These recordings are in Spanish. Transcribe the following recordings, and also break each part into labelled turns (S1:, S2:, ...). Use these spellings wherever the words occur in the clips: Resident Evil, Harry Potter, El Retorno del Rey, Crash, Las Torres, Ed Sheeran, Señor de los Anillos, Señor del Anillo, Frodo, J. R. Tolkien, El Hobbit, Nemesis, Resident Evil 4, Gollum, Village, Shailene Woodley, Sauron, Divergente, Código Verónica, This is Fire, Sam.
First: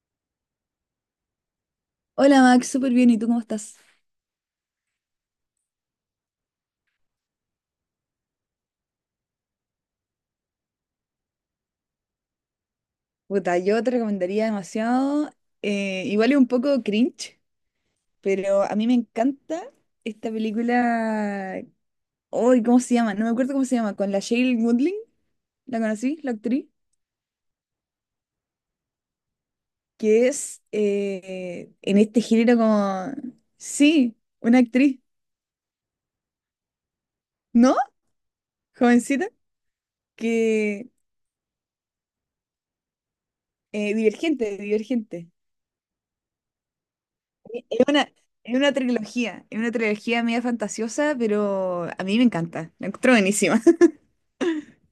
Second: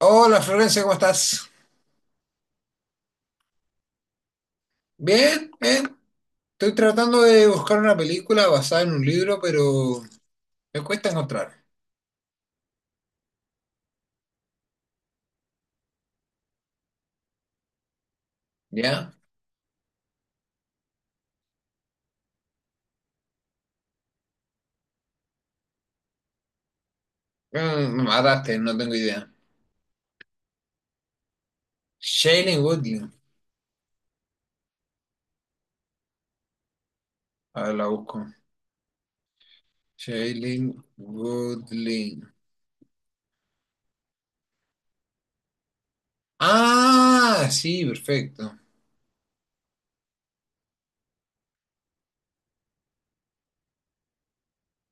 S1: Hola Florencia, ¿cómo estás?
S2: Hola Max, súper bien, ¿y tú cómo estás?
S1: Bien, bien. Estoy tratando de buscar una película basada en un libro, pero me cuesta encontrar.
S2: Puta, yo te recomendaría demasiado, igual es un poco cringe, pero a mí me
S1: ¿Ya?
S2: encanta esta película, hoy, ¿cómo se llama? No me acuerdo cómo se llama, con la Shailene Woodley, ¿la conocí? La actriz,
S1: Mm, no me mataste, no tengo idea.
S2: que es en este género
S1: Shailene Woodley.
S2: como, sí, una actriz,
S1: A ver,
S2: ¿no?
S1: la busco.
S2: Jovencita,
S1: Shailene
S2: que,
S1: Woodley.
S2: Divergente, Divergente,
S1: Ah,
S2: es
S1: sí,
S2: una...
S1: perfecto.
S2: es una trilogía media fantasiosa, pero a mí me encanta, la encuentro buenísima.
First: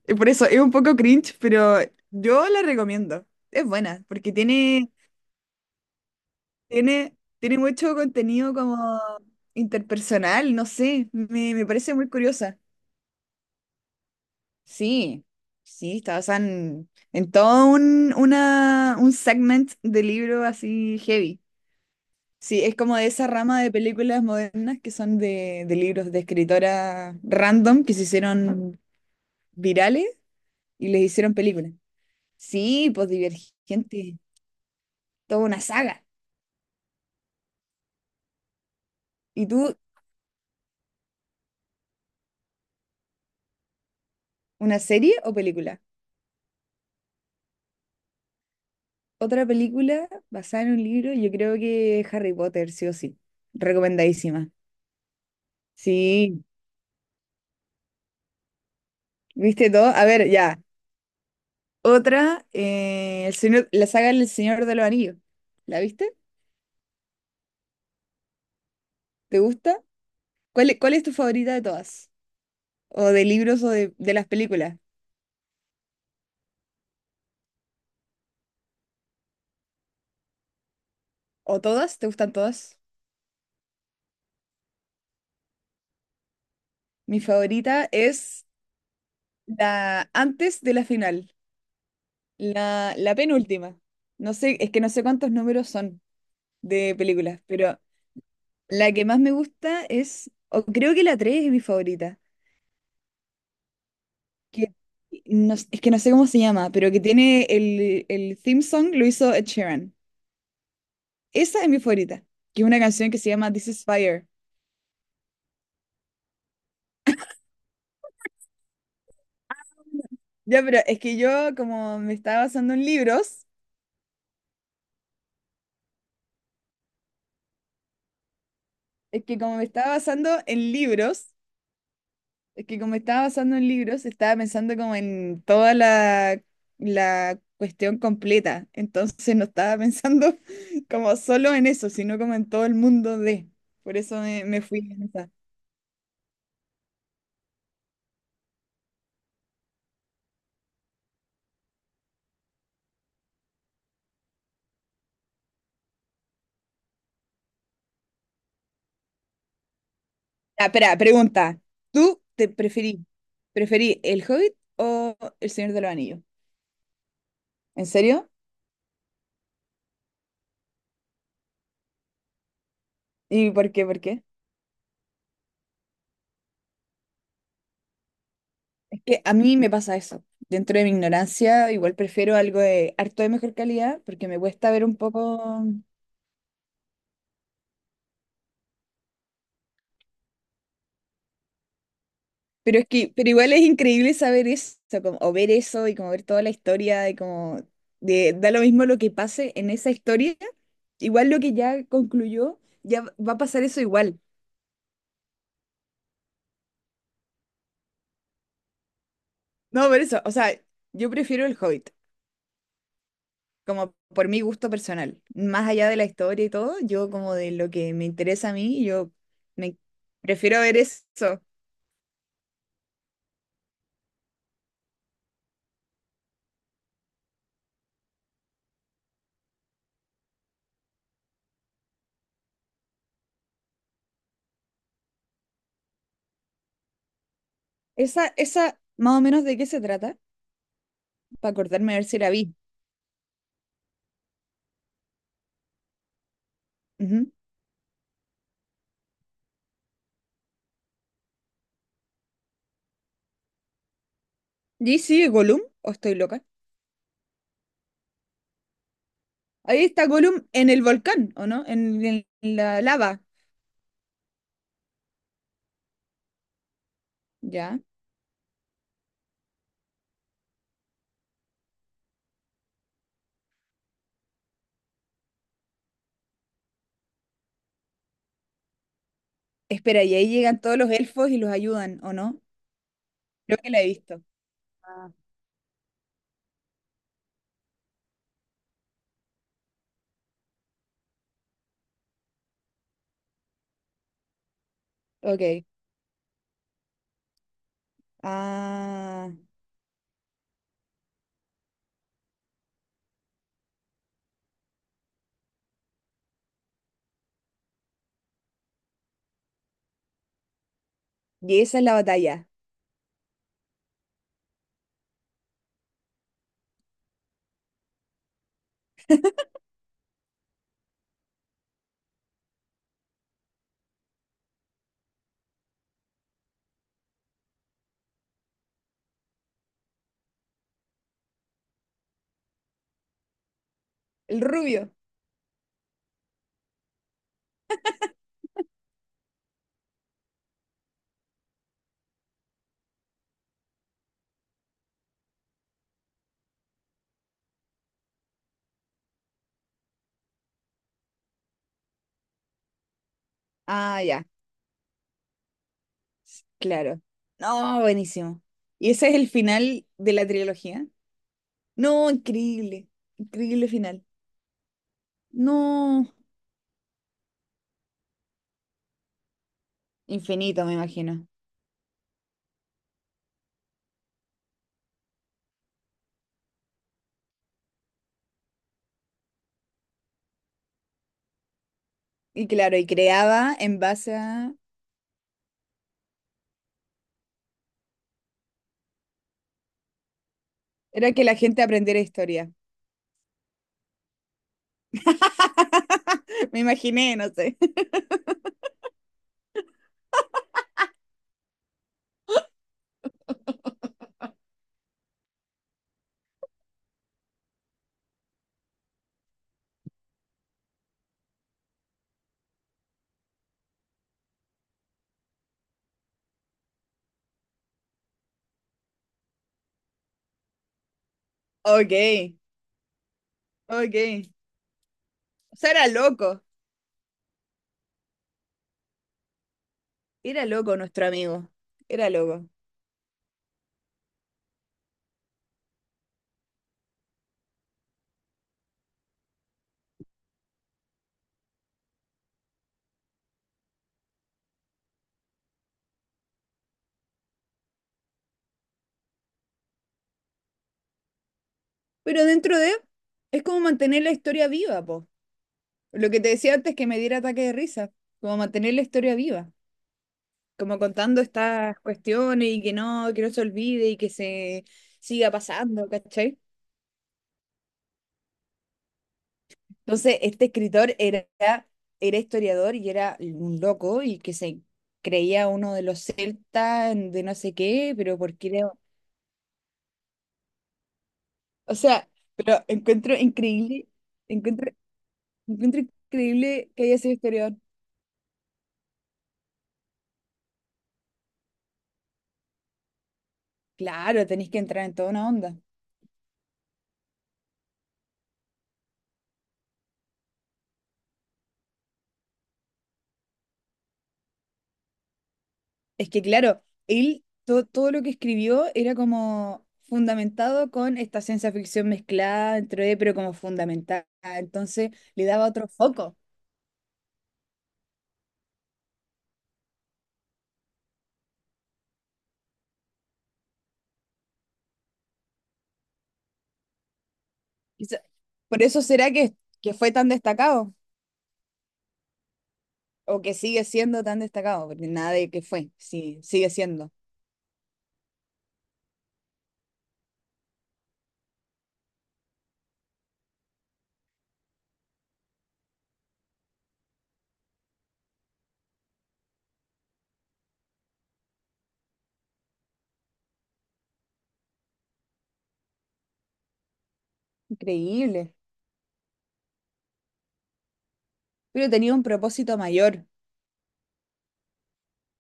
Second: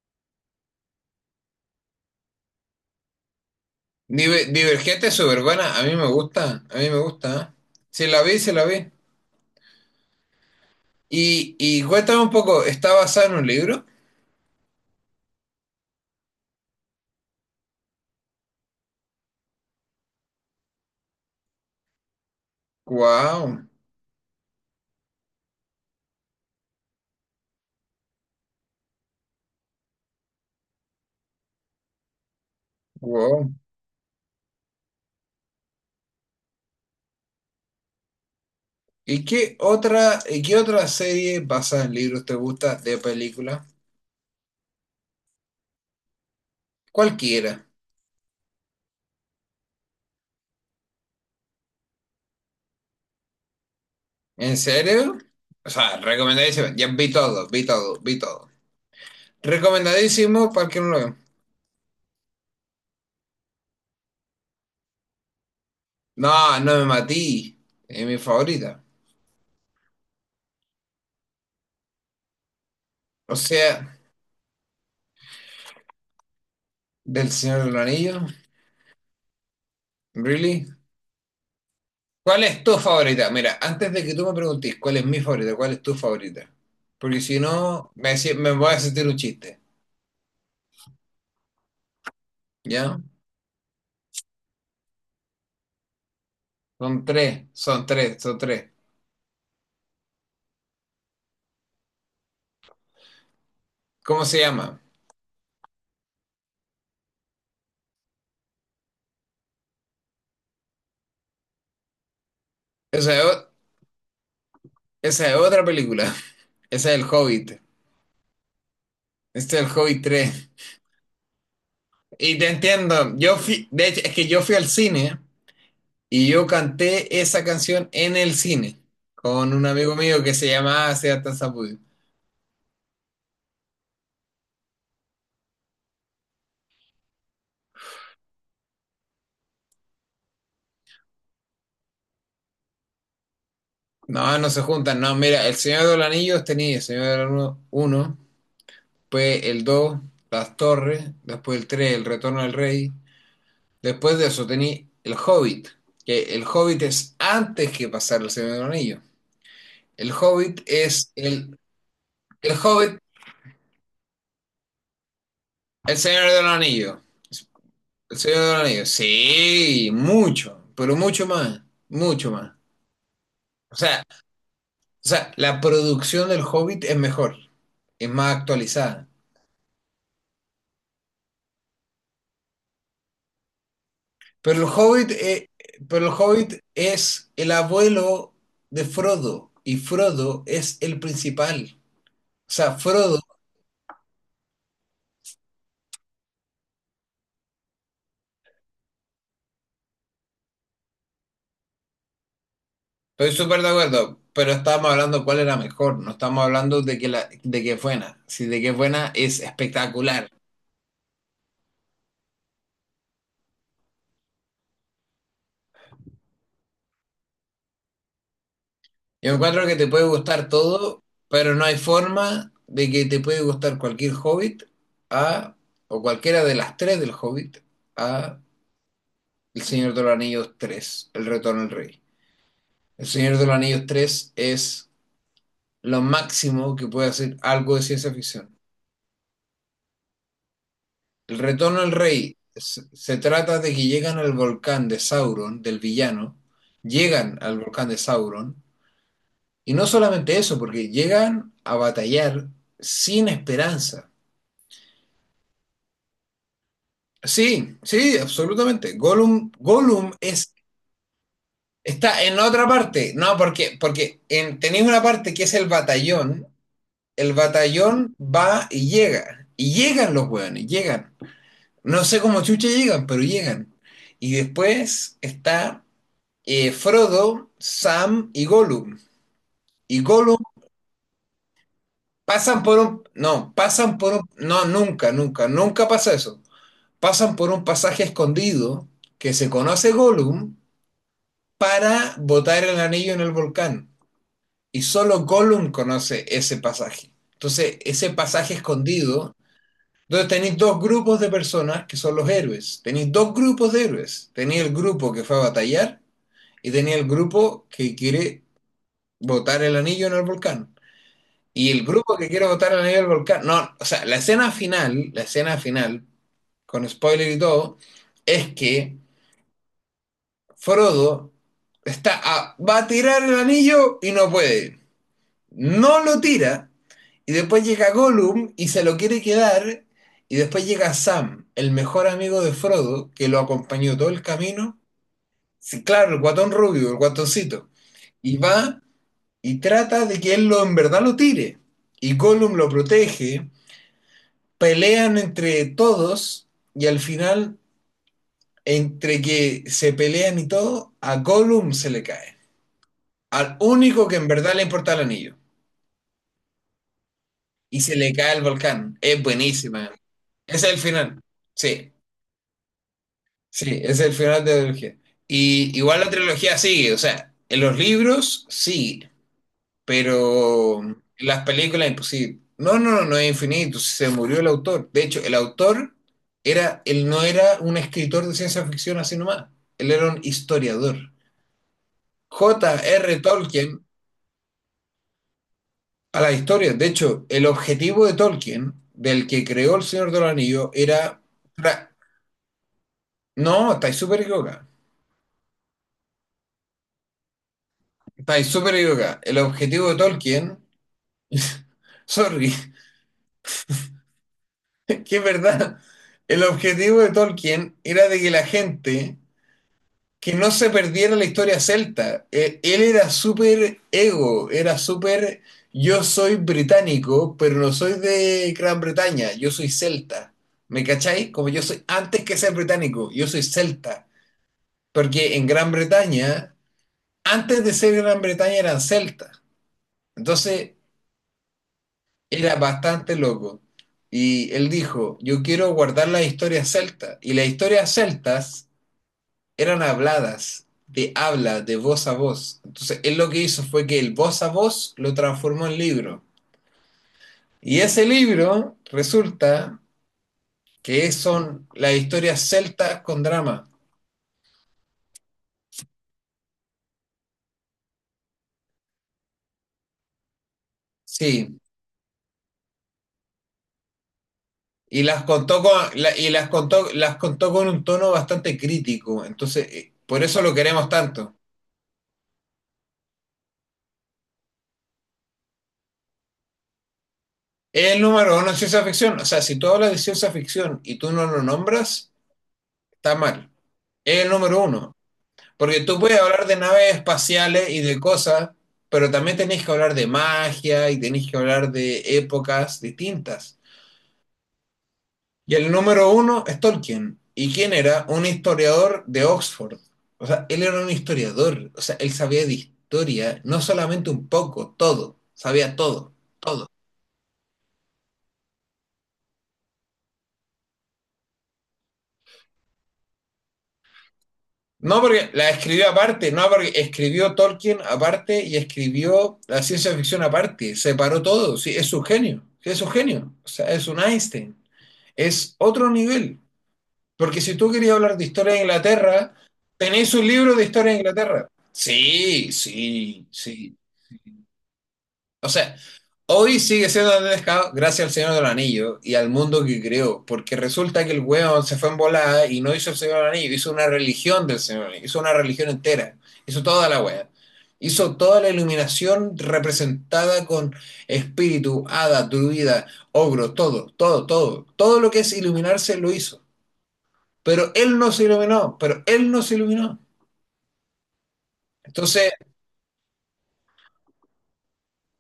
S2: Y por eso es un poco cringe, pero yo la recomiendo. Es buena, porque
S1: Divergente es súper buena. A mí me gusta, a mí me gusta.
S2: tiene
S1: ¿Eh?
S2: mucho
S1: Sí, la vi, se
S2: contenido
S1: la
S2: como
S1: vi.
S2: interpersonal, no sé,
S1: Y,
S2: me
S1: y
S2: parece muy
S1: cuéntame un
S2: curiosa.
S1: poco, ¿está basada en un libro?
S2: Sí, sí, está basada en todo un segment de libro así heavy. Sí, es como de esa rama
S1: Wow.
S2: de películas modernas que son de libros de escritoras random que se hicieron virales y les hicieron películas. Sí, pues Divergente, toda una saga. ¿Y tú,
S1: Y qué otra serie basada en libros te gusta de película?
S2: una serie o película?
S1: Cualquiera.
S2: Otra película basada en un libro, yo creo que Harry Potter, sí o sí. Recomendadísima.
S1: ¿En serio? O sea,
S2: Sí,
S1: recomendadísimo. Ya vi todo, vi todo, vi todo.
S2: ¿viste todo? A ver,
S1: Recomendadísimo
S2: ya.
S1: para el que no lo vea.
S2: Otra, el señor, la saga del Señor de los Anillos. ¿La viste?
S1: No, no me matí. Es mi favorita.
S2: ¿Te gusta? ¿ Cuál es tu favorita de todas? ¿O de
S1: O
S2: libros o
S1: sea,
S2: de las películas?
S1: del Señor del Anillo. ¿Really?
S2: ¿O todas? ¿Te gustan
S1: ¿Cuál es tu
S2: todas?
S1: favorita? Mira, antes de que tú me preguntes cuál es mi favorita, cuál es tu favorita. Porque
S2: Mi
S1: si
S2: favorita
S1: no,
S2: es
S1: me voy a sentir un chiste.
S2: la antes de la final,
S1: ¿Ya?
S2: la penúltima. No sé, es que no sé cuántos números son de
S1: Son
S2: películas,
S1: tres,
S2: pero
S1: son tres, son tres.
S2: la que más me gusta es, o creo que la 3 es mi favorita,
S1: ¿Cómo se
S2: que
S1: llama?
S2: no es que no sé cómo se llama, pero que tiene el theme song lo hizo Ed Sheeran. Esa es mi favorita, que es una canción
S1: Esa
S2: que
S1: es,
S2: se
S1: o-
S2: llama This is Fire.
S1: esa es otra película. Esa es El Hobbit. Este es El Hobbit 3.
S2: Ya, pero es que yo como me
S1: Y
S2: estaba
S1: te
S2: basando en
S1: entiendo. Yo
S2: libros,
S1: fui, de hecho, es que yo fui al cine y yo canté esa canción en el cine
S2: es que
S1: con
S2: como me
S1: un
S2: estaba
S1: amigo mío
S2: basando
S1: que se
S2: en
S1: llamaba
S2: libros,
S1: Sebastián Zapudio.
S2: es que como estaba basando en libros, estaba pensando como en toda la cuestión completa. Entonces no estaba pensando como solo en eso, sino como en todo el mundo de. Por eso
S1: No, no se
S2: me fui
S1: juntan.
S2: en
S1: No,
S2: esa.
S1: mira, El Señor de los Anillos tenía El Señor de los Anillos uno, después el 2, Las Torres, después el 3, El Retorno del Rey. Después de eso tenía El Hobbit, que El Hobbit es antes que pasar El Señor de los Anillos. El Hobbit
S2: Ah, espera,
S1: es
S2: pregunta. ¿Tú te
S1: el Hobbit,
S2: preferí, Preferí El Hobbit o El Señor de los
S1: el
S2: Anillos?
S1: Señor de los Anillos.
S2: ¿En
S1: El
S2: serio?
S1: Señor de los Anillos. Sí, mucho, pero mucho más, mucho más.
S2: ¿Y por
S1: O
S2: qué? ¿Por
S1: sea,
S2: qué?
S1: o sea, la producción del Hobbit es mejor, es más
S2: Es
S1: actualizada.
S2: que a mí me pasa eso. Dentro de mi ignorancia, igual prefiero algo de harto de mejor calidad, porque me
S1: Pero el
S2: cuesta ver un
S1: Hobbit, eh,
S2: poco.
S1: pero el Hobbit es el abuelo de Frodo y Frodo es el principal. O sea,
S2: Pero es que,
S1: Frodo.
S2: pero igual es increíble saber eso, o ver eso y como ver toda la historia y como de, da lo mismo lo que pase en esa historia, igual lo que ya concluyó, ya va
S1: Estoy
S2: a
S1: súper
S2: pasar
S1: de
S2: eso igual.
S1: acuerdo, pero estábamos hablando cuál era mejor, no estamos hablando de que, la, de que es buena. Si de que es buena es
S2: No, por eso,
S1: espectacular.
S2: o sea, yo prefiero el Hobbit, como por mi gusto personal, más allá de la historia y todo, yo como de lo que me interesa a mí, yo
S1: Yo encuentro que
S2: me
S1: te puede gustar
S2: prefiero ver
S1: todo,
S2: eso.
S1: pero no hay forma de que te puede gustar cualquier Hobbit a, o cualquiera de las tres del Hobbit a El Señor de los Anillos 3, El Retorno del Rey. El Señor de los Anillos 3 es lo máximo que puede hacer algo de ciencia
S2: Esa,
S1: ficción.
S2: esa, más o menos de qué se trata,
S1: El
S2: para
S1: retorno al
S2: acordarme a ver si la
S1: rey
S2: vi.
S1: se, se trata de que llegan al volcán de Sauron, del villano,
S2: Ujú.
S1: llegan al volcán de Sauron, y no solamente eso, porque llegan a batallar sin esperanza.
S2: ¿Y sí, Gollum? ¿O estoy loca?
S1: Sí, sí, absolutamente. Gollum,
S2: Ahí está
S1: Gollum
S2: Gollum
S1: es,
S2: en el volcán, ¿o no?
S1: está
S2: En
S1: en otra
S2: la
S1: parte.
S2: lava,
S1: No, porque, porque en, tenéis una parte que es el batallón. El
S2: ya.
S1: batallón va y llega. Y llegan los hueones, llegan. No sé cómo chucha llegan, pero llegan. Y después está Frodo, Sam y Gollum. Y
S2: Espera, y ahí
S1: Gollum
S2: llegan todos los elfos y los ayudan, ¿o no?
S1: pasan por un... No,
S2: Creo que la he
S1: pasan por
S2: visto.
S1: un... No,
S2: Ah,
S1: nunca, nunca, nunca pasa eso. Pasan por un pasaje escondido que se conoce Gollum para botar el anillo en el volcán. Y solo
S2: ok.
S1: Gollum conoce ese pasaje. Entonces, ese pasaje
S2: Ah,
S1: escondido, entonces tenéis dos grupos de personas que son los héroes. Tenéis dos grupos de héroes. Tenéis el grupo que fue a batallar y tenéis el grupo que quiere botar el anillo en el volcán.
S2: y
S1: Y
S2: esa es
S1: el
S2: la
S1: grupo que quiere
S2: batalla.
S1: votar a nivel volcán, no, o sea, la escena final, con spoiler y todo, es que Frodo va a tirar el anillo y no puede. No lo tira. Y después llega Gollum y se lo quiere quedar. Y después llega Sam, el mejor amigo de Frodo, que lo acompañó todo el
S2: El
S1: camino.
S2: rubio.
S1: Sí, claro, el guatón rubio, el guatoncito. Y va y trata de que él lo en verdad lo tire. Y Gollum lo protege, pelean entre todos y al final, entre que se pelean y todo, a Gollum se le cae. Al
S2: Ah,
S1: único que
S2: ya,
S1: en verdad le importa el anillo.
S2: claro.
S1: Y
S2: No,
S1: se le cae el
S2: buenísimo. ¿Y
S1: volcán.
S2: ese es
S1: Es
S2: el final
S1: buenísima.
S2: de la
S1: Ese es el
S2: trilogía?
S1: final. Sí,
S2: No, increíble. Increíble
S1: sí, ese es
S2: final.
S1: el final de la trilogía. Y igual la
S2: No,
S1: trilogía sigue, o sea, en los libros sí,
S2: infinito, me
S1: pero en
S2: imagino.
S1: las películas imposible. No, no, no, no es infinito, se murió el autor. De hecho, el autor era, él no era un escritor de ciencia ficción así nomás, él era un historiador.
S2: Y
S1: J.
S2: claro, y
S1: R.
S2: creaba en
S1: Tolkien
S2: base a...
S1: a la historia. De hecho, el objetivo de Tolkien, del que creó El Señor del Anillo,
S2: Era
S1: era...
S2: que la gente
S1: tra-
S2: aprendiera historia.
S1: No, estáis súper equivocada.
S2: Me imaginé, no sé.
S1: Estáis súper equivocada. El objetivo de Tolkien... Sorry, que es verdad. El objetivo de Tolkien era de que la gente que no se perdiera la historia celta. Él era súper ego, era súper yo soy británico, pero no soy de Gran Bretaña, yo soy celta. ¿Me cacháis? Como yo soy,
S2: Ok,
S1: antes que ser británico, yo soy celta.
S2: ok.
S1: Porque en
S2: O sea,
S1: Gran
S2: era loco.
S1: Bretaña, antes de ser Gran Bretaña eran celtas.
S2: Era
S1: Entonces
S2: loco nuestro amigo. Era loco.
S1: era bastante loco. Y él dijo, yo quiero guardar las historias celtas. Y las historias celtas eran habladas, de habla, de voz a voz. Entonces, él lo que hizo fue que el voz a voz lo transformó en libro. Y ese libro resulta que son las
S2: Pero
S1: historias
S2: dentro de,
S1: celtas con
S2: es como
S1: drama.
S2: mantener la historia viva, po. Lo que te decía antes que me diera ataque de risa. Como mantener la historia viva. Como contando
S1: Sí,
S2: estas cuestiones y que no se olvide y que se siga pasando,
S1: y
S2: ¿cachai?
S1: las contó con un tono bastante crítico. Entonces,
S2: Entonces,
S1: por eso
S2: este
S1: lo queremos
S2: escritor
S1: tanto.
S2: era historiador y era un loco y que se creía uno de los celtas de no sé
S1: Es
S2: qué,
S1: el
S2: pero
S1: número
S2: porque
S1: uno en
S2: era...
S1: ciencia ficción. O sea, si tú hablas de ciencia ficción y tú no lo
S2: O sea,
S1: nombras,
S2: pero encuentro
S1: está mal. Es el número
S2: encuentro,
S1: uno.
S2: encuentro
S1: Porque tú puedes hablar de
S2: increíble que
S1: naves
S2: haya sido historiador.
S1: espaciales y de cosas, pero también tenés que hablar de magia y tenés que hablar de épocas distintas.
S2: Claro, tenéis que entrar en toda una onda.
S1: Y el número uno es Tolkien. ¿Y quién era? Un historiador de Oxford. O sea, él era un historiador. O sea, él sabía de historia, no solamente un poco, todo. Sabía
S2: Es
S1: todo,
S2: que, claro,
S1: todo.
S2: él, todo lo que escribió era como fundamentado con esta ciencia ficción mezclada dentro de, pero como fundamental. Entonces,
S1: No,
S2: le
S1: porque
S2: daba
S1: la
S2: otro
S1: escribió
S2: foco.
S1: aparte, no, porque escribió Tolkien aparte y escribió la ciencia ficción aparte, separó todo, sí, es un genio, sí, es un genio, o sea, es un Einstein, es otro nivel, porque si tú querías
S2: Quizá,
S1: hablar de historia de
S2: por eso será
S1: Inglaterra,
S2: que fue tan
S1: tenés un libro de
S2: destacado,
S1: historia de Inglaterra. Sí,
S2: o
S1: sí,
S2: que sigue
S1: sí,
S2: siendo tan destacado, porque nada de que
S1: o
S2: fue,
S1: sea,
S2: sí, sigue
S1: hoy sigue
S2: siendo.
S1: siendo Andrés Pescado gracias al Señor del Anillo y al mundo que creó, porque resulta que el weón se fue en volada y no hizo el Señor del Anillo, hizo una religión del Señor del Anillo, hizo una religión entera, hizo toda la wea. Hizo toda la iluminación representada con espíritu, hada, druida, ogro, todo, todo, todo. Todo lo que es iluminarse lo hizo. Pero él no se
S2: Increíble.
S1: iluminó, pero él no se iluminó.
S2: Pero tenía un
S1: Entonces,
S2: propósito mayor,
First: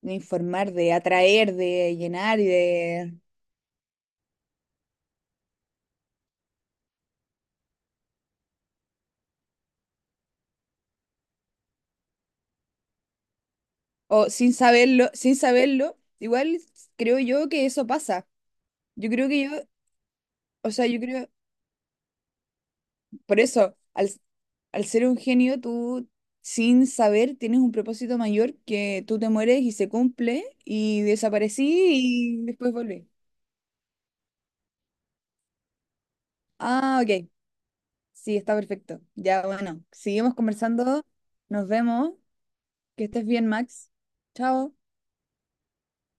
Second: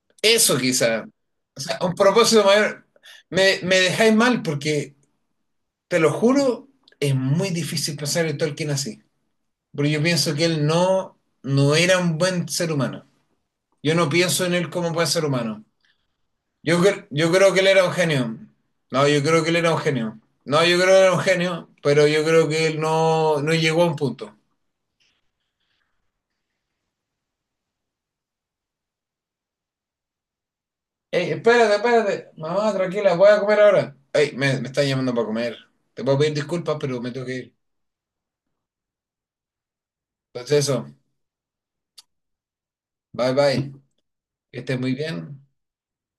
S2: de
S1: eso
S2: informar, de
S1: quizá,
S2: atraer,
S1: o sea, un
S2: de llenar
S1: propósito
S2: y
S1: mayor.
S2: de...
S1: Me dejáis mal porque te lo juro, es muy difícil pensar en Tolkien así. Porque yo pienso que él no, no era un buen ser humano. Yo no
S2: O
S1: pienso
S2: sin
S1: en él como buen
S2: saberlo,
S1: ser
S2: sin
S1: humano.
S2: saberlo, igual creo
S1: Yo
S2: yo
S1: creo que
S2: que
S1: él era
S2: eso
S1: un
S2: pasa.
S1: genio. No,
S2: Yo
S1: yo
S2: creo
S1: creo
S2: que
S1: que
S2: yo,
S1: él era un genio. No,
S2: o
S1: yo
S2: sea,
S1: creo
S2: yo
S1: que era un
S2: creo,
S1: genio, pero yo creo que él no,
S2: por
S1: no
S2: eso,
S1: llegó a un
S2: al,
S1: punto.
S2: al ser un genio, tú sin saber tienes un propósito mayor que tú te mueres y se cumple y
S1: Ey,
S2: desaparecí
S1: espérate, espérate.
S2: y
S1: Mamá,
S2: después volví.
S1: tranquila, voy a comer ahora. Ey, me están llamando para comer. Te puedo pedir disculpas, pero
S2: Ah,
S1: me tengo
S2: ok.
S1: que ir.
S2: Sí, está perfecto. Ya, bueno, seguimos
S1: Entonces eso,
S2: conversando. Nos vemos. Que estés
S1: bye
S2: bien,
S1: bye.
S2: Max.
S1: Que
S2: Chao.
S1: estés muy bien.